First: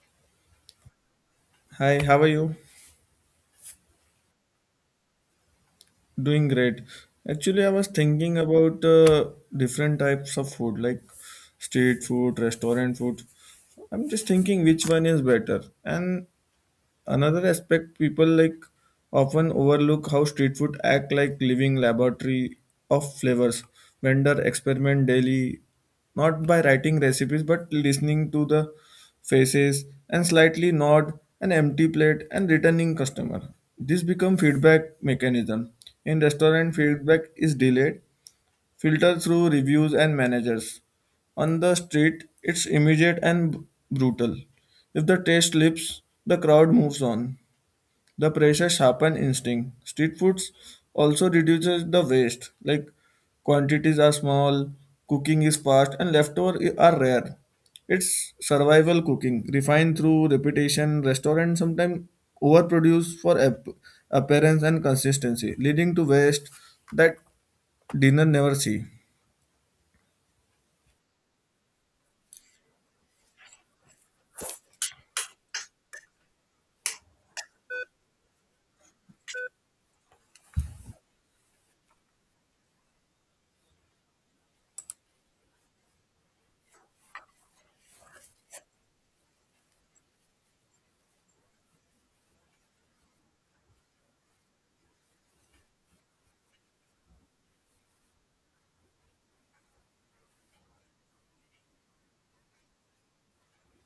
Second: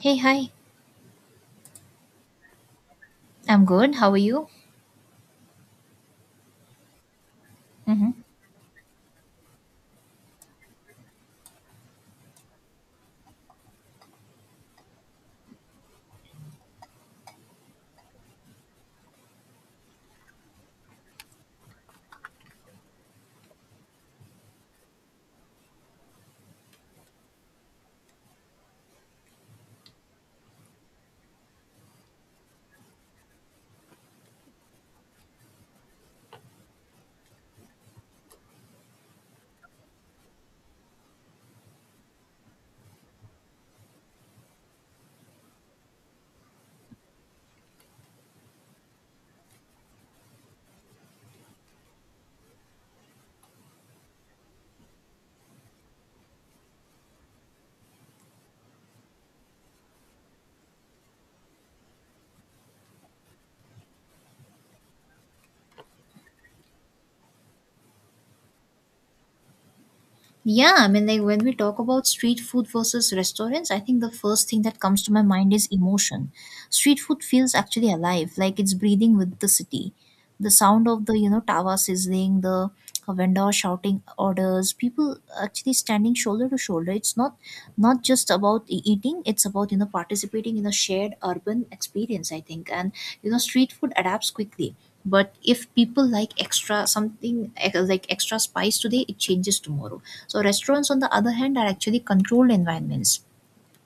Hey, hi. Hi, how are you? I'm good. How are you? Doing great. Actually, I was Hmm. thinking about different types of food like street food, restaurant food. I'm just thinking which one is better. And another aspect people like often overlook how street food act like living laboratory of flavors. Vendor experiment daily, not by writing recipes but listening to the faces and slightly nod an empty plate and returning customer. This become feedback mechanism. In restaurant, feedback is delayed filter through reviews and managers. On the street, it's immediate and brutal. If the taste slips, the crowd moves on. The pressure sharpen instinct. Street foods also reduces the waste, like quantities are small, cooking is fast, and leftovers are rare. It's survival cooking, refined through repetition. Restaurants sometimes overproduce for appearance and consistency, leading to waste that dinner never see. Yeah, I mean, like when we talk about street food versus restaurants, I think the first thing that comes to my mind is emotion. Street food feels actually alive, like it's breathing with the city. The sound of the, you know, tawa sizzling, the vendor shouting orders, people actually standing shoulder to shoulder. It's not just about eating; it's about you know participating in a shared urban experience, I think. And you know, street food adapts quickly. But if people like extra something like extra spice today, it changes tomorrow. So restaurants, on the other hand, are actually controlled environments.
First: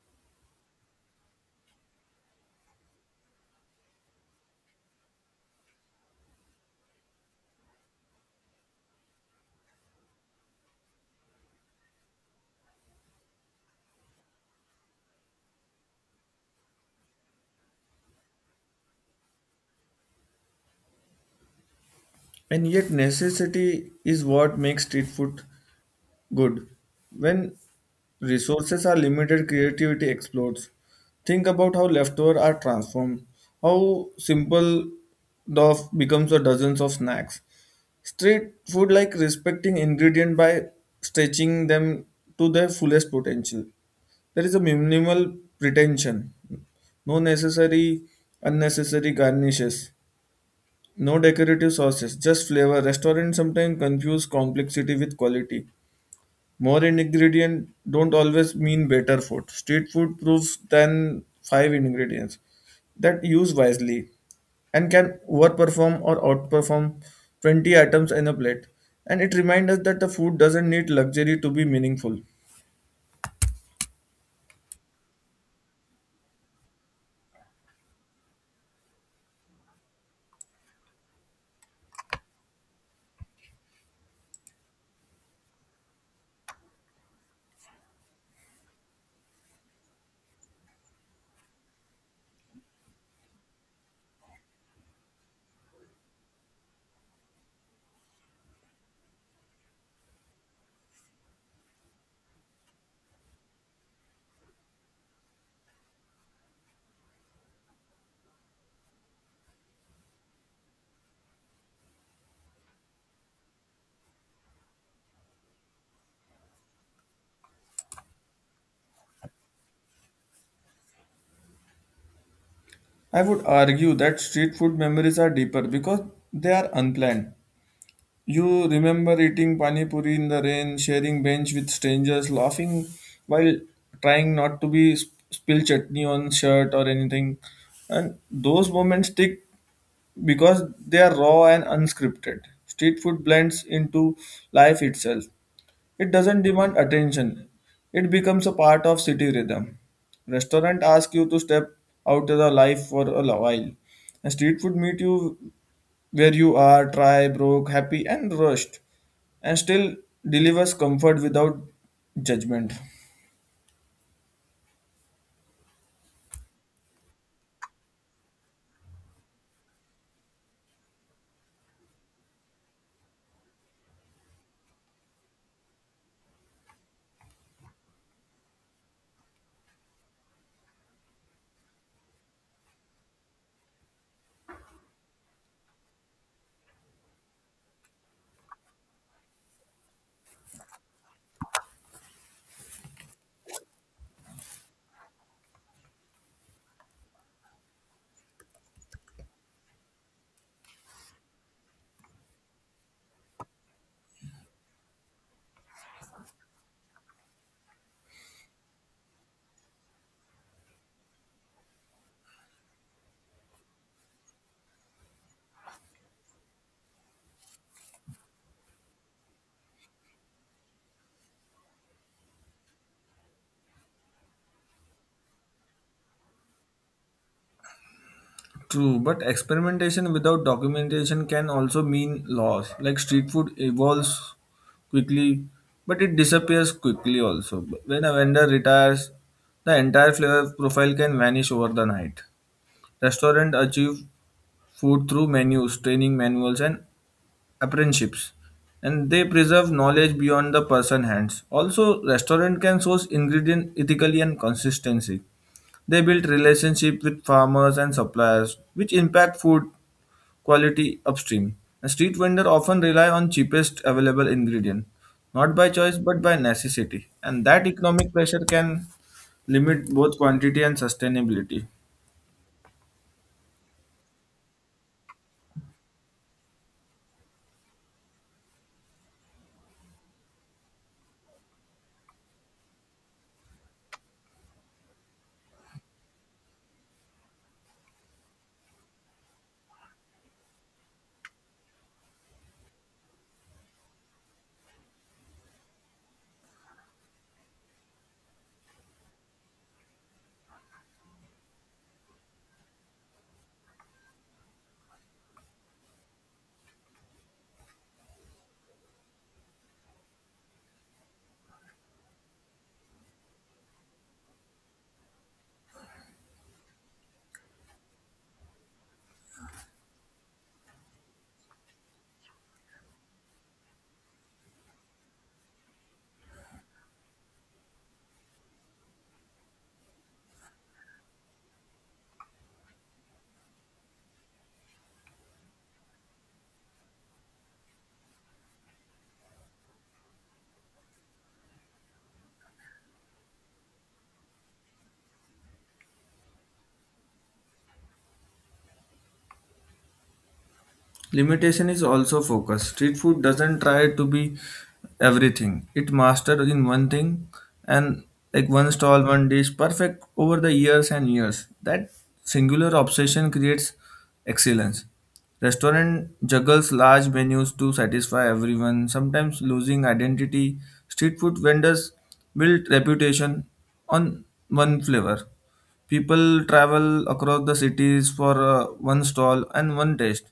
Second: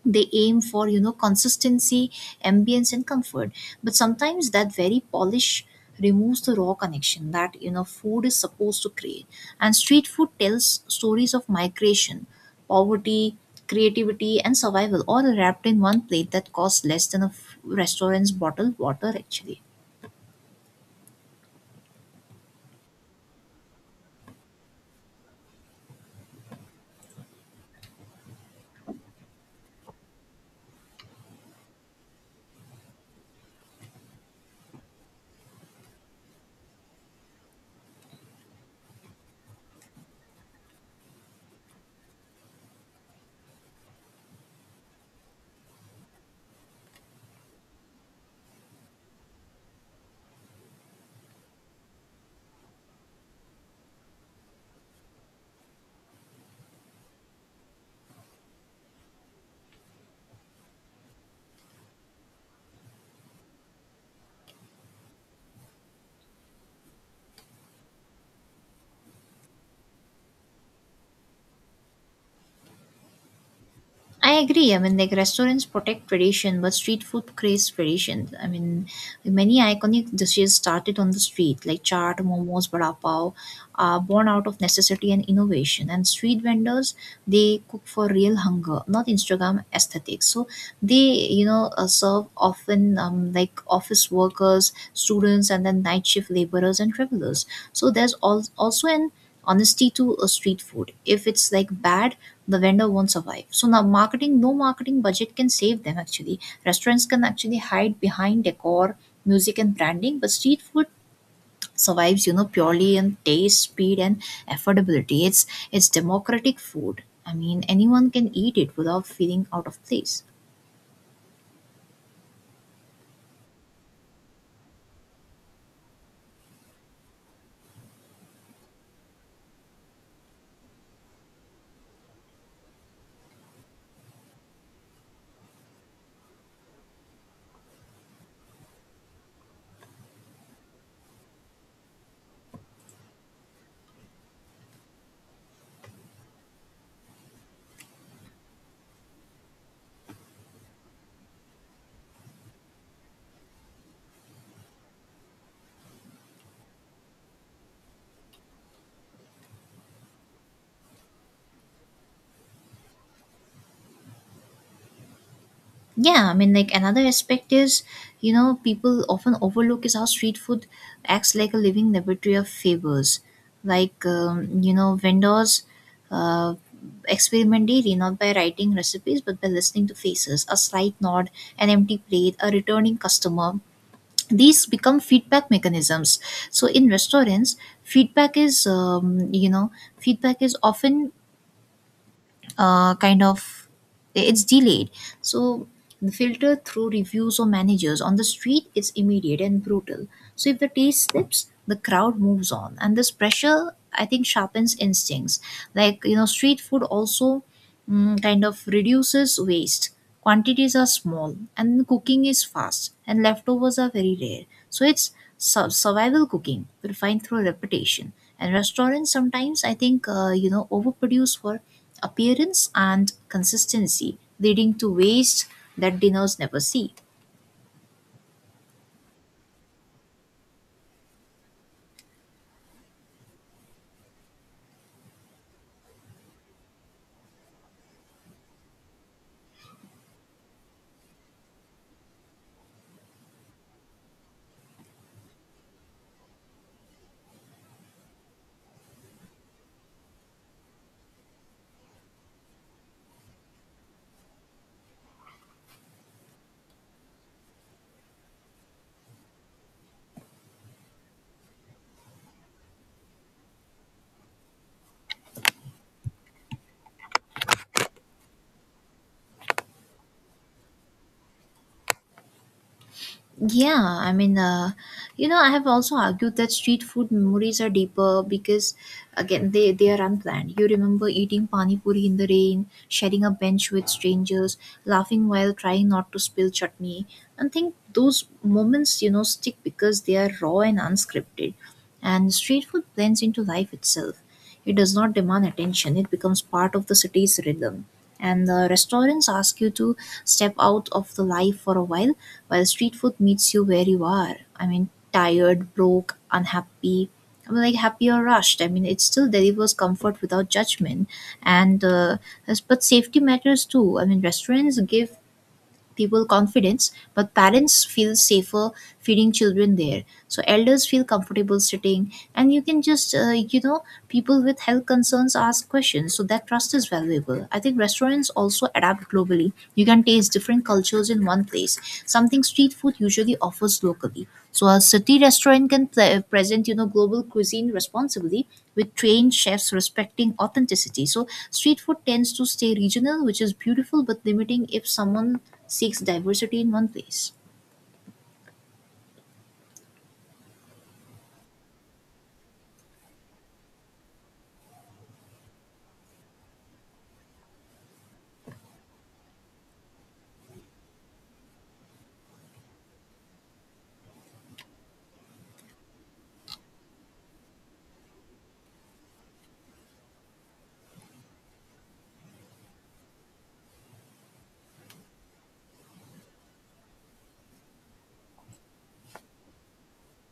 They aim for you know consistency, ambience, and comfort. But sometimes that very polish removes the raw connection that you know food is supposed to create. And street food tells stories of migration, poverty, creativity, and survival, all wrapped in one plate that costs less than a restaurant's bottled water actually. And yet, necessity is what makes street food good. When resources are limited, creativity explodes. Think about how leftovers are transformed, how simple the becomes a dozens of snacks. Street food like respecting ingredient by stretching them to their fullest potential. There is a minimal pretension, no necessary unnecessary garnishes. No decorative sauces, just flavor. Restaurants sometimes confuse complexity with quality. More ingredients don't always mean better food. Street food proves than five ingredients that use wisely and can overperform or outperform 20 items in a plate. And it reminds us that the food doesn't need luxury to be meaningful. I agree. I mean, like restaurants protect tradition, but street food creates tradition. I mean, many iconic dishes started on the street, like chaat, momos, vada pav, are born out of necessity and innovation. And street vendors, they cook for real hunger, not Instagram aesthetics. So they, you know, serve often like office workers, students, and then night shift laborers and travelers. So there's also an honesty to a street food. If it's like bad, the vendor won't survive. So now marketing, no marketing budget can save them actually. Restaurants can actually hide behind decor, music and branding, but street food survives, you know, purely on taste, speed and affordability. It's democratic food. I mean anyone can eat it without feeling out of place. I would argue that street food memories are deeper because they are unplanned. You remember eating pani puri in the rain, sharing bench with strangers, laughing while trying not to spill chutney on shirt or anything. And those moments stick because they are raw and unscripted. Street food blends into life itself. It doesn't demand attention. It becomes a part of city rhythm. Restaurant ask you to step out of the life for a while. And street food meet you where you are, dry, broke, happy and rushed. And still delivers comfort without judgment. Yeah, I mean, like another aspect is, you know, people often overlook is how street food acts like a living laboratory of flavors. Like, you know, vendors uh, experiment daily, not by writing recipes, but by listening to faces, a slight nod, an empty plate, a returning customer. These become feedback mechanisms. So in restaurants, feedback is, you know, feedback is often kind of it's delayed, so the filter through reviews or managers on the street is immediate and brutal. So if the taste slips, the crowd moves on, and this pressure, I think, sharpens instincts. Like you know street food also, kind of reduces waste. Quantities are small and cooking is fast and leftovers are very rare. So it's survival cooking refined through repetition. And restaurants sometimes, I think, you know, overproduce for appearance and consistency, leading to waste that dinners never see. True, but experimentation without documentation can also mean loss. Like street food evolves quickly, but it disappears quickly also. When a vendor retires, the entire flavor profile can vanish over the night. Restaurants achieve food through menus, training manuals, and apprenticeships, and they preserve knowledge beyond the person hands. Also, restaurant can source ingredient ethically and consistency. They build relationship with farmers and suppliers, which impact food quality upstream. A street vendor often rely on cheapest available ingredient, not by choice but by necessity, and that economic pressure can limit both quantity and sustainability. Yeah, I mean, you know, I have also argued that street food memories are deeper because, again, they are unplanned. You remember eating pani puri in the rain, sharing a bench with strangers, laughing while trying not to spill chutney. And think those moments, you know, stick because they are raw and unscripted. And street food blends into life itself. It does not demand attention, it becomes part of the city's rhythm. And the restaurants ask you to step out of the life for a while street food meets you where you are. I mean, tired, broke, unhappy. I mean, like happy or rushed. I mean, it still delivers comfort without judgment. And but safety matters too. I mean, restaurants give people confidence, but parents feel safer feeding children there. So elders feel comfortable sitting, and you can just you know people with health concerns ask questions, so that trust is valuable. I think restaurants also adapt globally. You can taste different cultures in one place, something street food usually offers locally. So a city restaurant can present, you know, global cuisine responsibly with trained chefs respecting authenticity. So street food tends to stay regional, which is beautiful but limiting if someone seeks diversity in one place. Limitation is also focus. Street food doesn't try to be everything. It mastered in one thing and like one stall, one dish, perfect over the years and years. That singular obsession creates excellence. Restaurant juggles large menus to satisfy everyone, sometimes losing identity. Street food vendors build reputation on one flavor. People travel across the cities for one stall and one taste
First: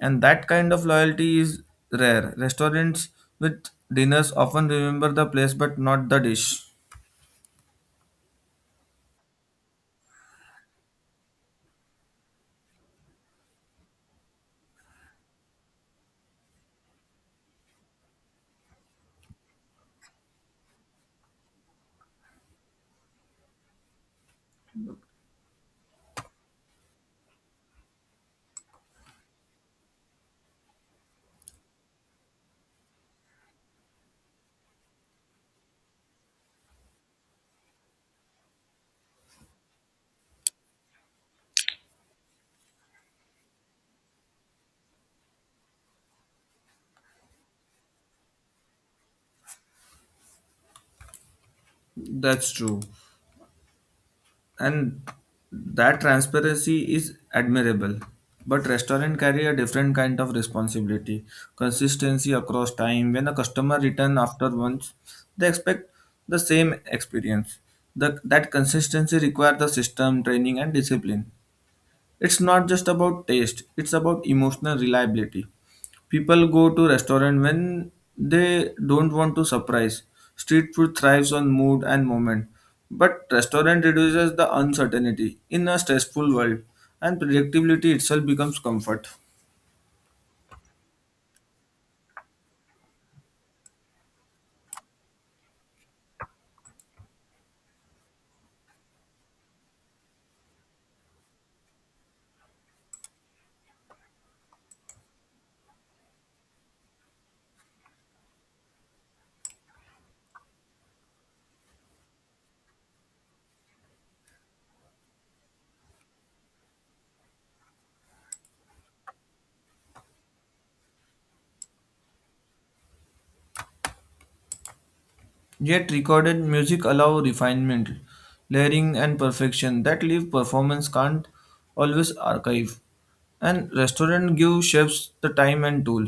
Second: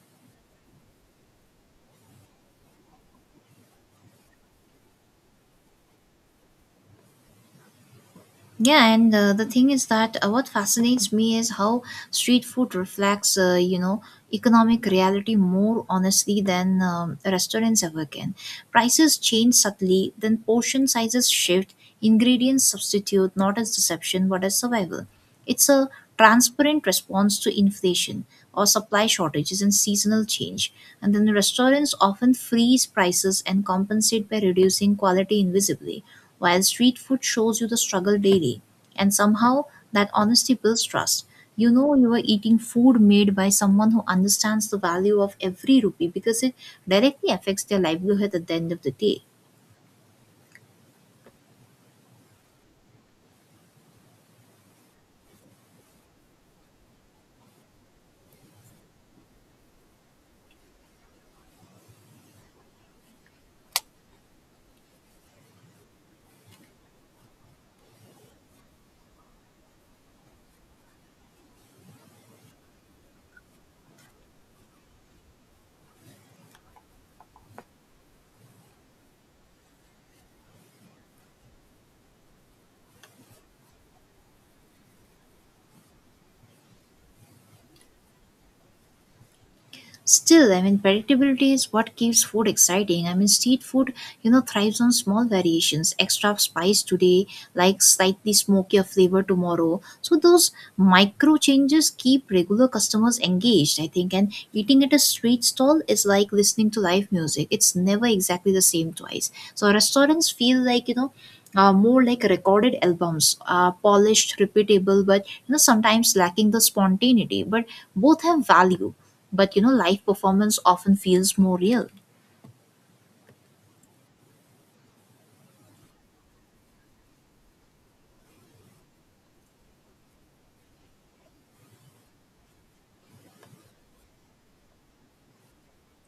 and that kind of loyalty is rare. Restaurants with dinners often remember the place but not the dish. Yeah, and the thing is that what fascinates me is how street food reflects, you know, economic reality more honestly than restaurants ever can. Prices change subtly, then portion sizes shift, ingredients substitute, not as deception but as survival. It's a transparent response to inflation or supply shortages and seasonal change. And then restaurants often freeze prices and compensate by reducing quality invisibly, while street food shows you the struggle daily. And somehow that honesty builds trust. You know you are eating food made by someone who understands the value of every rupee because it directly affects their livelihood at the end of the day. That's true. And that transparency is admirable. But restaurant carry a different kind of responsibility. Consistency across time. When a customer return after once, they expect the same experience. That consistency require the system, training and discipline. It's not just about taste, it's about emotional reliability. People go to restaurant when they don't want to surprise. Street food thrives on mood and moment, but restaurant reduces the uncertainty in a stressful world and predictability itself becomes comfort. Still, I mean, predictability is what keeps food exciting. I mean, street food, you know, thrives on small variations, extra spice today, like slightly smokier flavor tomorrow. So, those micro changes keep regular customers engaged, I think. And eating at a street stall is like listening to live music, it's never exactly the same twice. So, restaurants feel like, you know, more like recorded albums, polished, repeatable, but you know sometimes lacking the spontaneity. But both have value, but you know live performance often feels more real. Yet recorded music allow refinement, layering and perfection that live performance can't always archive. And restaurant give chefs the time and tool,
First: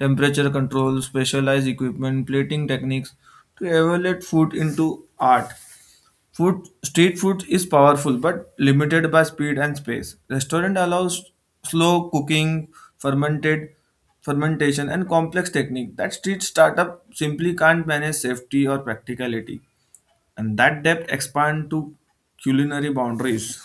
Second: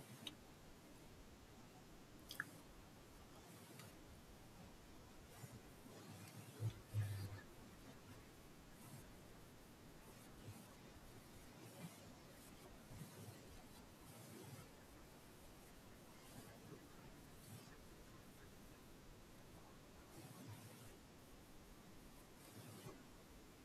temperature control, specialized equipment, plating techniques to evaluate food into art. Food, street food is powerful but limited by speed and space. Restaurant allows slow cooking, fermented fermentation and complex technique that street startup simply can't manage safety or practicality. And that depth expand to culinary boundaries.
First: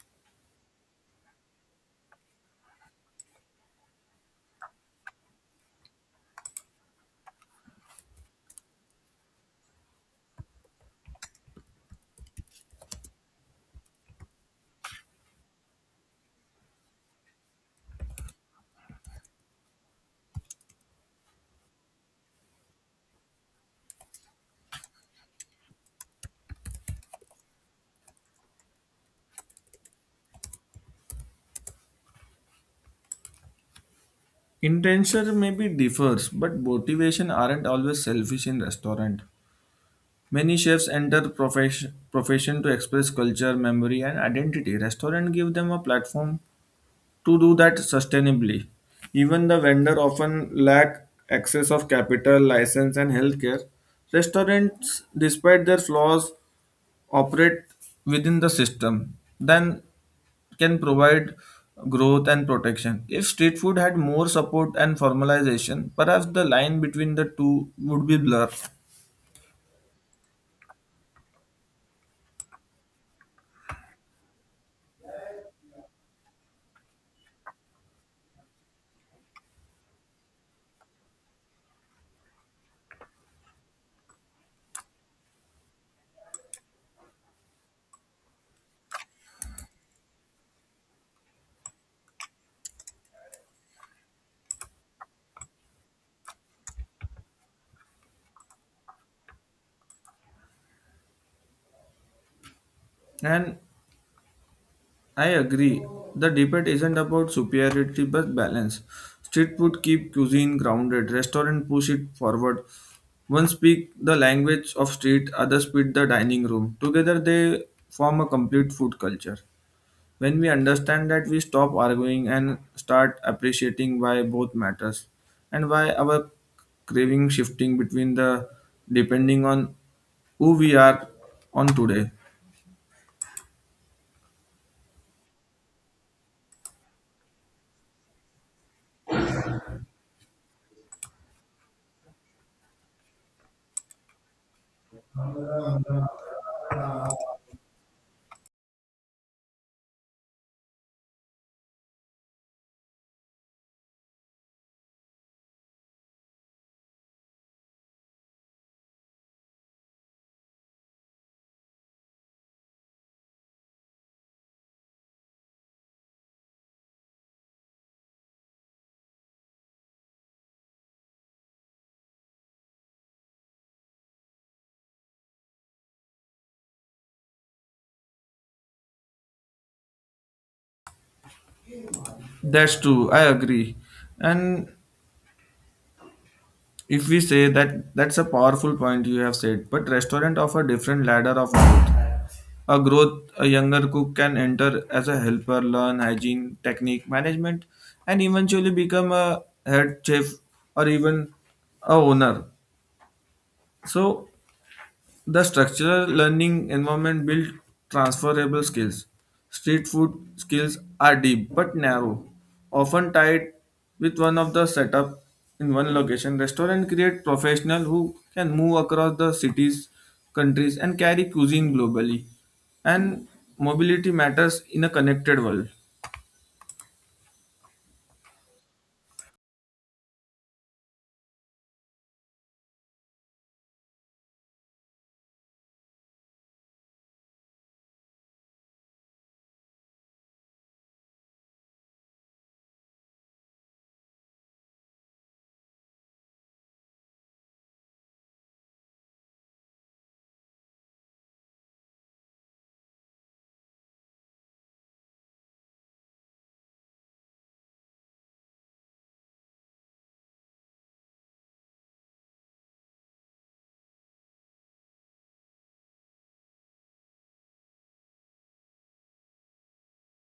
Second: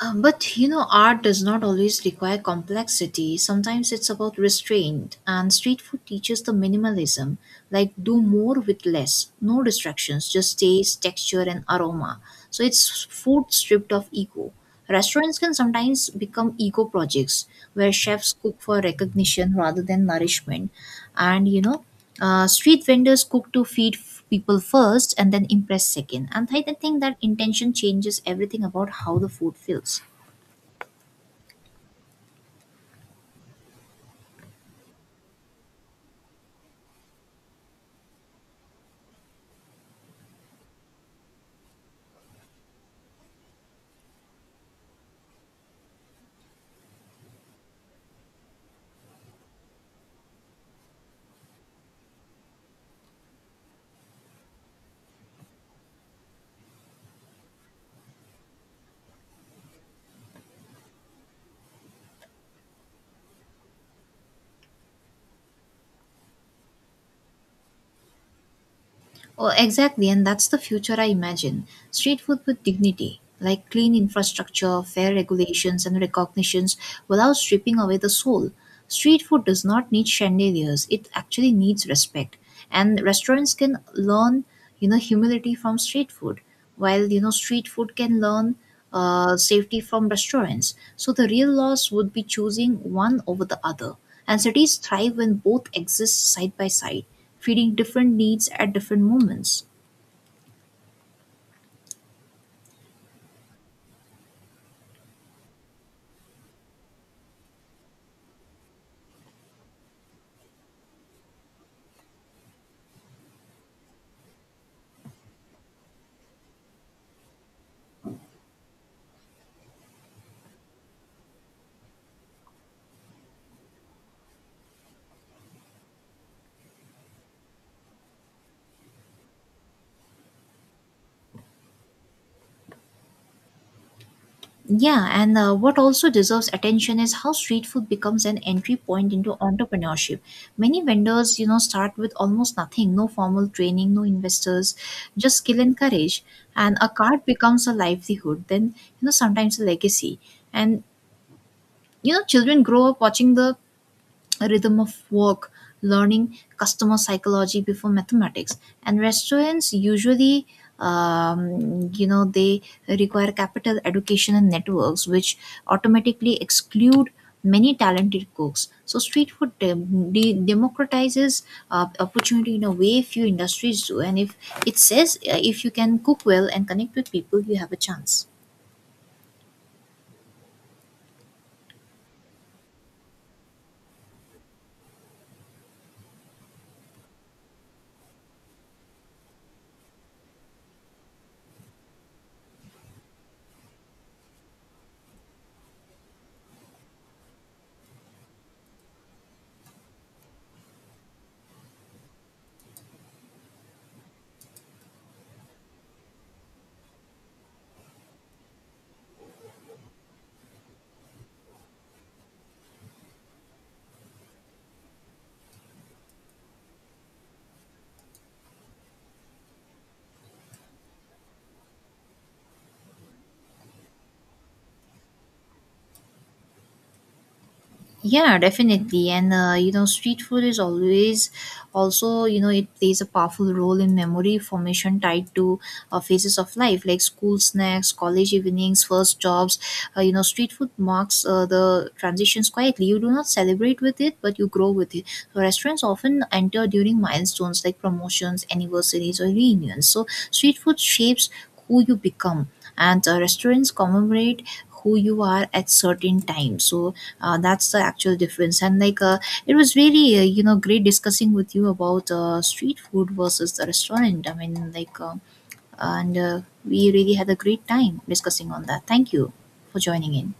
But you know art does not always require complexity. Sometimes it's about restraint, and street food teaches the minimalism, like do more with less. No distractions, just taste, texture and aroma. So it's food stripped of ego. Restaurants can sometimes become ego projects where chefs cook for recognition rather than nourishment. And street vendors cook to feed people first and then impress second. And I think that intention changes everything about how the food feels. Intention maybe differs, but motivation aren't always selfish in restaurant. Many chefs enter profession to express culture, memory, and identity. Restaurant give them a platform to do that sustainably. Even the vendor often lack access of capital, license, and healthcare. Restaurants, despite their flaws, operate within the system, then can provide growth and protection. If street food had more support and formalization, perhaps the line between the two would be blurred. Oh, exactly, and that's the future I imagine. Street food with dignity, like clean infrastructure, fair regulations, and recognitions without stripping away the soul. Street food does not need chandeliers, it actually needs respect. And restaurants can learn, you know, humility from street food, while, you know, street food can learn safety from restaurants. So the real loss would be choosing one over the other. And cities thrive when both exist side by side, feeding different needs at different moments. And I agree. The debate isn't about superiority but balance. Street food keep cuisine grounded, restaurant push it forward. One speak the language of street, others speak the dining room. Together they form a complete food culture. When we understand that we stop arguing and start appreciating why both matters and why our craving shifting between the depending on who we are on today. Yeah, and what also deserves attention is how street food becomes an entry point into entrepreneurship. Many vendors, you know, start with almost nothing, no formal training, no investors, just skill and courage. And a cart becomes a livelihood, then, you know, sometimes a legacy. And, you know, children grow up watching the rhythm of work, learning customer psychology before mathematics. And restaurants usually, you know, they require capital, education, and networks, which automatically exclude many talented cooks. So street food democratizes opportunity in a way few industries do. And if it says if you can cook well and connect with people, you have a chance. That's true, I agree. And if we say that that's a powerful point you have said, but restaurant offer different ladder of growth. A growth a younger cook can enter as a helper, learn hygiene, technique, management, and eventually become a head chef or even a owner. So the structural learning environment builds transferable skills. Street food skills are deep but narrow, often tied with one of the setup in one location. Restaurant create professionals who can move across the cities, countries, and carry cuisine globally. And mobility matters in a connected world. Yeah, definitely. And you know, street food is always also, you know, it plays a powerful role in memory formation tied to phases of life like school snacks, college evenings, first jobs. You know, street food marks the transitions quietly. You do not celebrate with it, but you grow with it. So, restaurants often enter during milestones like promotions, anniversaries, or reunions. So, street food shapes who you become. And restaurants commemorate who you are at certain times. So that's the actual difference. And like it was really you know great discussing with you about street food versus the restaurant. I mean like and we really had a great time discussing on that. Thank you for joining in.